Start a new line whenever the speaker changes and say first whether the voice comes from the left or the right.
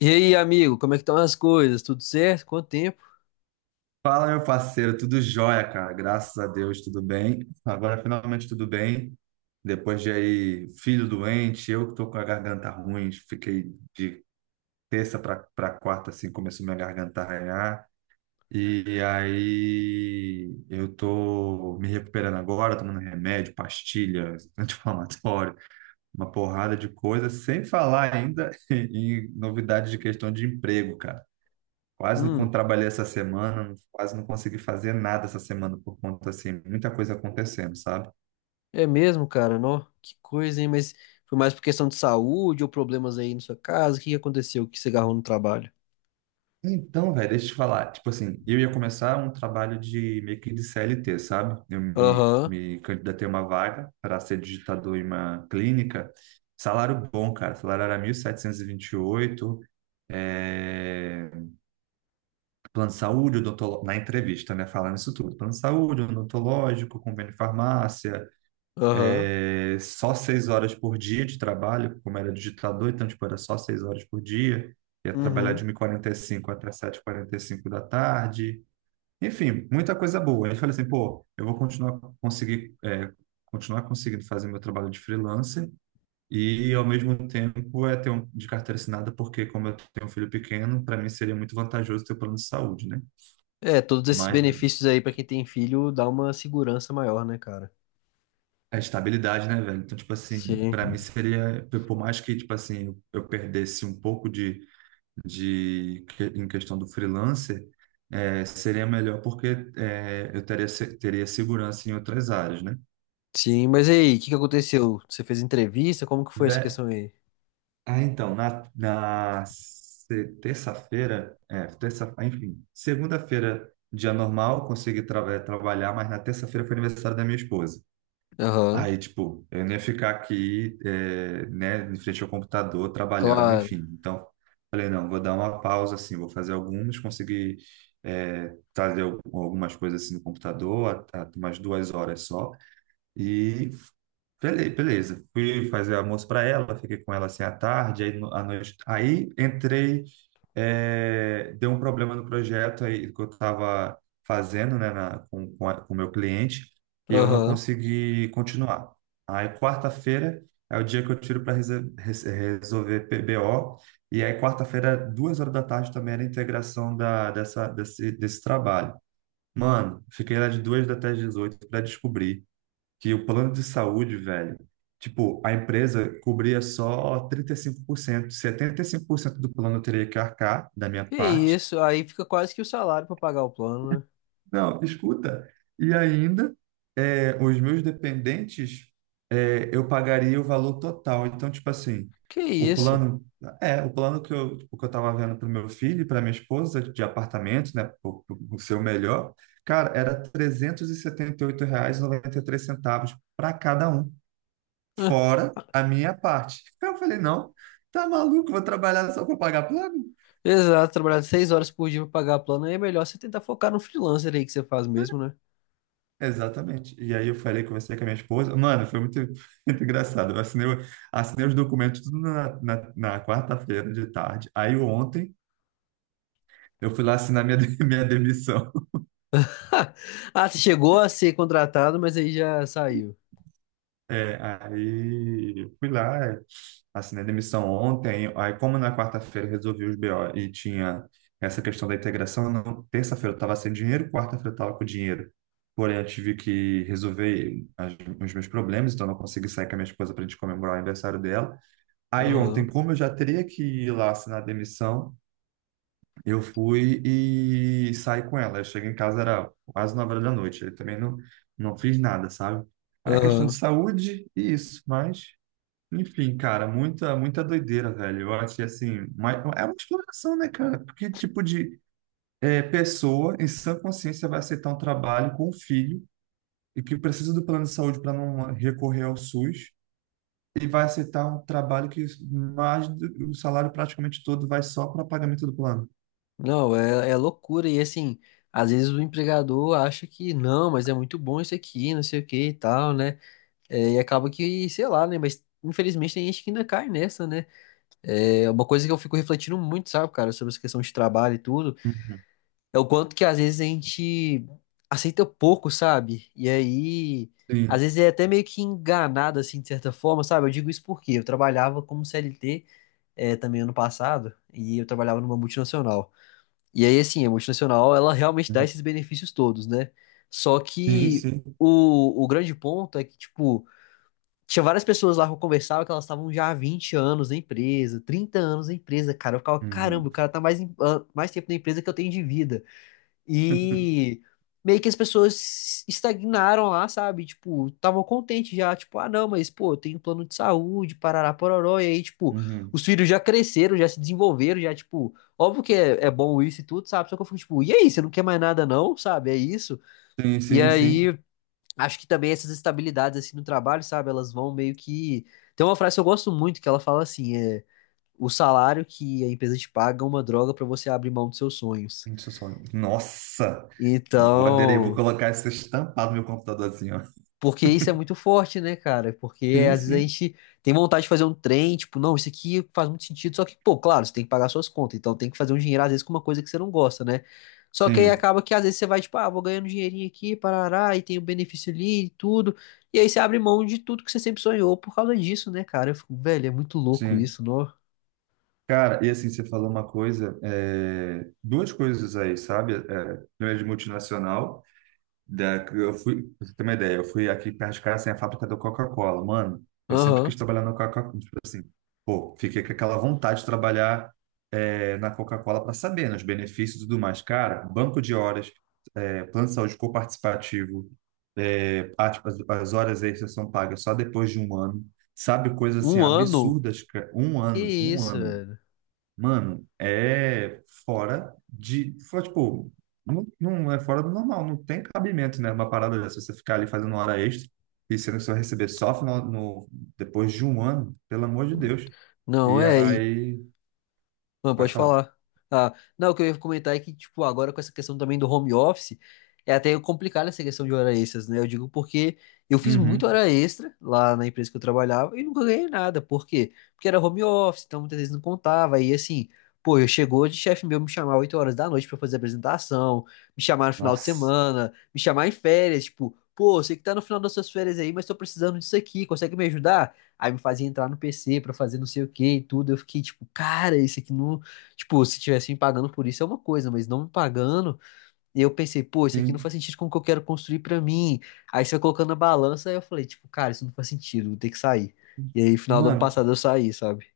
left: E aí, amigo, como é que estão as coisas? Tudo certo? Quanto tempo?
right: Fala, meu parceiro, tudo jóia, cara. Graças a Deus, tudo bem. Agora finalmente tudo bem. Depois de aí, filho doente, eu que tô com a garganta ruim, fiquei de terça para quarta, assim, começou minha garganta a arranhar. E aí eu tô me recuperando agora, tomando remédio, pastilha, anti-inflamatório, uma porrada de coisa, sem falar ainda em novidades de questão de emprego, cara. Quase
left: Hum,
right: não trabalhei essa semana, quase não consegui fazer nada essa semana por conta, assim, muita coisa acontecendo, sabe?
left: é mesmo, cara, não? Que coisa, hein? Mas foi mais por questão de saúde ou problemas aí na sua casa? O que que aconteceu? O que você agarrou no trabalho?
right: Então, velho, deixa eu te falar. Tipo assim, eu ia começar um trabalho de meio que de CLT, sabe? Eu me,
left: Aham,
right: me candidatei a uma vaga para ser digitador em uma clínica. Salário bom, cara. Salário era 1.728. É... Plano de saúde, odontológico, na entrevista, né? Falando isso tudo. Plano de saúde, odontológico, convênio de farmácia,
left: aham,
right: só 6 horas por dia de trabalho, como era digitador, então tipo, era só 6 horas por dia, ia trabalhar de
left: uhum.
right: 1:45 até 7:45 da tarde, enfim, muita coisa boa. Aí eu falei assim, pô, eu vou continuar conseguir, continuar conseguindo fazer meu trabalho de freelancer e ao mesmo tempo ter um de carteira assinada, porque como eu tenho um filho pequeno, para mim seria muito vantajoso ter o plano de saúde, né?
left: É, todos esses
right: Mas
left: benefícios aí pra quem tem filho dá uma segurança maior, né, cara?
right: a estabilidade, né, velho? Então, tipo assim,
left: Sim.
right: para mim seria, por mais que, tipo assim, eu perdesse um pouco de em questão do freelancer, seria melhor porque, eu teria teria segurança em outras áreas, né?
left: Sim, mas e aí, o que que aconteceu? Você fez entrevista? Como que foi essa
right: Ve-
left: questão aí?
right: Ah, então, na, na se- terça-feira, terça, enfim, segunda-feira, dia normal, consegui trabalhar, mas na terça-feira foi aniversário da minha esposa.
left: Aham,
right: Aí, tipo, eu não ia ficar aqui, né, em frente ao computador, trabalhando, enfim.
left: claro.
right: Então, falei, não, vou dar uma pausa, assim, vou fazer algumas, consegui, fazer algumas coisas, assim, no computador, umas 2 horas só. Beleza. Fui fazer almoço para ela, fiquei com ela assim à tarde, aí à noite. Aí entrei, deu um problema no projeto aí que eu estava fazendo, né, com, com o meu cliente, e eu não
left: Aham.
right: consegui continuar. Aí quarta-feira é o dia que eu tiro para resolver PBO, e aí quarta-feira, 2 horas da tarde, também era a integração da, dessa, desse trabalho. Mano, fiquei lá de duas até às 18 para descobrir que o plano de saúde, velho, tipo, a empresa cobria só 35%, 75% do plano eu teria que arcar da minha
left: Que
right: parte.
left: isso, aí fica quase que o salário pra pagar o plano, né?
right: Não, escuta. E ainda, os meus dependentes, eu pagaria o valor total. Então, tipo assim,
left: Que
right: o
left: isso?
right: plano, o plano que eu, tipo, que eu tava vendo para o meu filho e para minha esposa de apartamento, né, o seu melhor, cara, era R$ 378 R$ centavos para cada um. Fora a minha parte. Aí eu falei, não, tá maluco, vou trabalhar só para pagar plano?
left: Exato, trabalhar seis horas por dia pra pagar plano aí é melhor você tentar focar no freelancer aí que você faz mesmo, né?
right: Exatamente. E aí eu falei, conversei com a minha esposa. Mano, foi muito, muito engraçado. Eu assinei, assinei os documentos tudo na quarta-feira de tarde. Aí ontem eu fui lá assinar minha, minha demissão.
left: Ah, você chegou a ser contratado, mas aí já saiu.
right: Aí fui lá, assinei demissão ontem, aí como na quarta-feira eu resolvi os BO e tinha essa questão da integração, não, terça-feira eu estava sem dinheiro, quarta-feira eu estava com dinheiro. Porém, eu tive que resolver os meus problemas, então eu não consegui sair com a minha esposa para a gente comemorar o aniversário dela. Aí ontem,
left: Aham,
right: como eu já teria que ir lá assinar a demissão, eu fui e saí com ela. Eu cheguei em casa, era quase 9 horas da noite. Eu também não fiz nada, sabe? Aí é questão de
left: aham.
right: saúde e isso, mas enfim, cara, muita, muita doideira, velho. Eu achei assim, é uma exploração, né, cara? Porque tipo de pessoa em sã consciência vai aceitar um trabalho com um filho e que precisa do plano de saúde para não recorrer ao SUS e vai aceitar um trabalho que o salário praticamente todo vai só para pagamento do plano.
left: Não, é, é loucura. E assim, às vezes o empregador acha que não, mas é muito bom isso aqui, não sei o que e tal, né? É, e acaba que, sei lá, né? Mas infelizmente tem gente que ainda cai nessa, né? É uma coisa que eu fico refletindo muito, sabe, cara, sobre essa questão de trabalho e tudo.
right: Uhum.
left: É o quanto que às vezes a gente aceita pouco, sabe? E aí, às
right: Sim,
left: vezes é até meio que enganado, assim, de certa forma, sabe? Eu digo isso porque eu trabalhava como CLT, também ano passado, e eu trabalhava numa multinacional. E aí, assim, a multinacional, ela realmente dá
right: uhum.
left: esses benefícios todos, né? Só
right: Sim,
left: que
right: sim.
left: o grande ponto é que, tipo, tinha várias pessoas lá que eu conversava que elas estavam já há 20 anos na empresa, 30 anos na empresa, cara. Eu ficava, caramba, o
right: Uhum.
left: cara tá mais, mais tempo na empresa que eu tenho de vida. E meio que as pessoas estagnaram lá, sabe? Tipo, estavam contentes já, tipo, ah, não, mas pô, eu tenho plano de saúde, parará, pororó, e aí, tipo,
right: Uhum.
left: os filhos já cresceram, já se desenvolveram, já, tipo, óbvio que é, é bom isso e tudo, sabe? Só que eu fico, tipo, e aí, você não quer mais nada, não, sabe? É isso.
right: Sim,
left: E
right: sim, sim.
left: aí, acho que também essas estabilidades, assim, no trabalho, sabe? Elas vão meio que. Tem uma frase que eu gosto muito que ela fala assim, é. O salário que a empresa te paga é uma droga pra você abrir mão dos seus sonhos.
right: Nossa! Vou aderir, vou
left: Então.
right: colocar isso estampado no meu computador.
left: Porque isso é muito forte, né, cara? Porque
right: Sim,
left: às vezes a
right: sim,
left: gente tem vontade de fazer um trem, tipo, não, isso aqui faz muito sentido, só que, pô, claro, você tem que pagar suas contas, então tem que fazer um dinheiro, às vezes, com uma coisa que você não gosta, né? Só que aí
right: sim,
left: acaba que às vezes você vai, tipo, ah, vou ganhando um dinheirinho aqui, parará, e tem o benefício ali e tudo, e aí você abre mão de tudo que você sempre sonhou por causa disso, né, cara? Eu fico, velho, é muito louco
right: sim.
left: isso, não?
right: Cara, e assim, você falou uma coisa, duas coisas aí, sabe? Primeiro de multinacional, da, eu fui, pra você ter uma ideia, eu fui aqui perto de casa, assim, a fábrica da Coca-Cola. Mano, eu sempre quis
left: Aham.
right: trabalhar na Coca-Cola, tipo assim, pô, fiquei com aquela vontade de trabalhar, na Coca-Cola para saber, né, os benefícios e tudo mais. Cara, banco de horas, plano de saúde coparticipativo, tipo, as horas extras são pagas só depois de 1 ano, sabe? Coisas assim
left: Um ano?
right: absurdas, cara. um
left: Que
right: ano, um
left: isso,
right: ano,
left: velho?
right: mano, é fora de, fora, tipo, não, não é fora do normal, não tem cabimento, né? Uma parada dessa, você ficar ali fazendo hora extra e sendo que você vai receber só final, no, depois de 1 ano, pelo amor de Deus.
left: Não,
right: E
left: é. E.
right: aí,
left: Não,
right: pode
left: pode
right: falar.
left: falar. Ah, não, o que eu ia comentar é que, tipo, agora com essa questão também do home office, é até complicado essa questão de hora extras, né? Eu digo porque eu fiz muita
right: Uhum.
left: hora extra lá na empresa que eu trabalhava e nunca ganhei nada. Por quê? Porque era home office, então muitas vezes não contava. E assim, pô, eu chegou de chefe meu me chamar 8 horas da noite pra fazer apresentação, me chamar no final de
right: Nossa,
left: semana, me chamar em férias, tipo, pô, sei que tá no final das suas férias aí, mas tô precisando disso aqui, consegue me ajudar? Aí me fazia entrar no PC pra fazer não sei o que e tudo. Eu fiquei tipo, cara, isso aqui não. Tipo, se tivesse me pagando por isso é uma coisa, mas não me pagando. E eu pensei, pô, isso aqui não
right: sim.
left: faz sentido com o que eu quero construir pra mim. Aí você vai colocando na balança, aí eu falei, tipo, cara, isso não faz sentido, vou ter que sair. E aí, final do ano
right: Mano,
left: passado eu saí, sabe?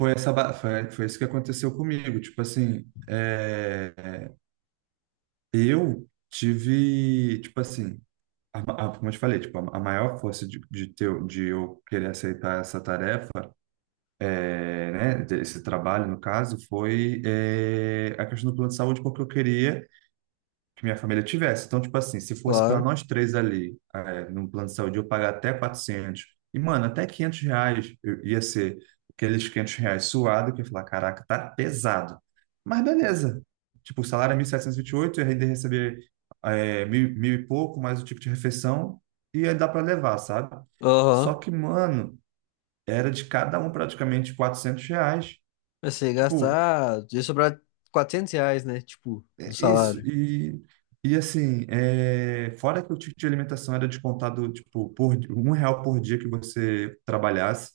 right: Foi isso que aconteceu comigo. Tipo assim, eu tive, tipo assim, como eu te falei, tipo, a maior força de, ter, de eu querer aceitar essa tarefa, é, né, esse trabalho, no caso, foi, a questão do plano de saúde, porque eu queria que minha família tivesse. Então, tipo assim, se fosse para
left: Claro.
right: nós 3 ali, no plano de saúde, eu pagar até 400 e, mano, até R$ 500 ia ser aqueles R$ 500 suado, que eu ia falar, caraca, tá pesado. Mas beleza. Tipo, o salário é mil setecentos e vinte e oito, eu ainda ia receber, mil e pouco, mais o tipo de refeição, e aí dá para levar, sabe? Só
left: Aham.
right: que, mano, era de cada um praticamente R$ 400.
left: Eu sei
right: Tipo,
left: gastar. Ia sobrar R$ 400, né? Tipo, do
right: é isso,
left: salário.
right: e, assim, fora que o ticket de alimentação era descontado, tipo, R$ 1 por dia que você trabalhasse,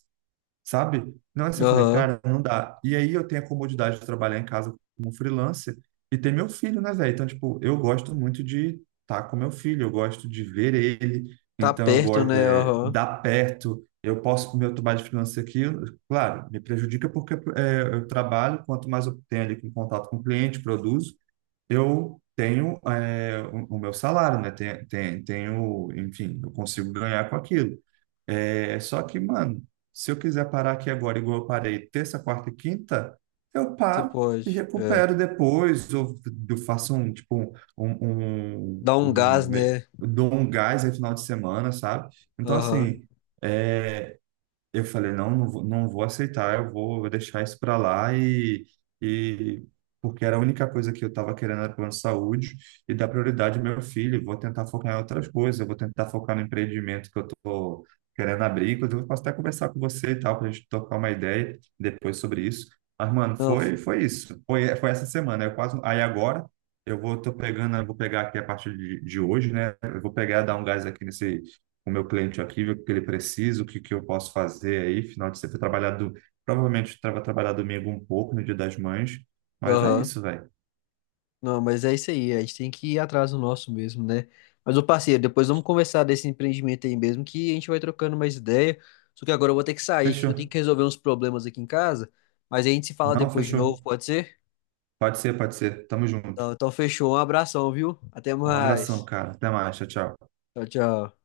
right: sabe? Não, assim, eu falei,
left: Aham.
right: cara, não dá. E aí eu tenho a comodidade de trabalhar em casa como freelancer e ter meu filho, né, velho? Então, tipo, eu gosto muito de estar com meu filho, eu gosto de ver ele,
left: Tá
right: então eu
left: perto,
right: gosto,
left: né? Aham.
right: dar perto. Eu posso comer o meu trabalho de freelancer aqui, claro, me prejudica porque, eu trabalho, quanto mais eu tenho ali com contato com o cliente, produzo, eu tenho, o meu salário, né? Tenho, enfim, eu consigo ganhar com aquilo. Só que, mano, se eu quiser parar aqui agora, igual eu parei terça, quarta e quinta, eu
left: Você
right: paro e
left: pode. É.
right: recupero depois, ou eu faço um, um,
left: Dá um gás,
right: um-
left: né?
right: dou um gás aí final de semana, sabe? Então,
left: Aham.
right: assim. eh, eu falei, não, não vou aceitar, eu vou deixar isso para lá, e porque era a única coisa que eu estava querendo era plano de saúde e dar prioridade ao meu filho, vou tentar focar em outras coisas, eu vou tentar focar no empreendimento que eu estou querendo abrir, inclusive eu posso até conversar com você e tal, para a gente tocar uma ideia depois sobre isso. Mas, mano,
left: Não.
right: foi, foi essa semana, eu quase, aí agora eu vou, tô pegando, eu vou pegar aqui a partir de, hoje, né, eu vou pegar, dar um gás aqui nesse o meu cliente aqui, ver o que ele precisa, o que, que eu posso fazer aí, final de semana, trabalhado, provavelmente vou trabalhar domingo um pouco, no Dia das Mães, mas é
left: Aham.
right: isso, velho.
left: Não, mas é isso aí, a gente tem que ir atrás do nosso mesmo, né? Mas, ô parceiro, depois vamos conversar desse empreendimento aí mesmo, que a gente vai trocando mais ideia. Só que agora eu vou ter que sair, que eu
right: Fechou.
left: tenho que resolver uns problemas aqui em casa. Mas a gente se fala
right: Não,
left: depois de novo,
right: fechou.
left: pode ser?
right: Pode ser, pode ser. Tamo junto.
left: Então, então fechou, um abração, viu? Até
right: Um abração,
left: mais.
right: cara. Até mais. Tchau, tchau.
left: Tchau, tchau.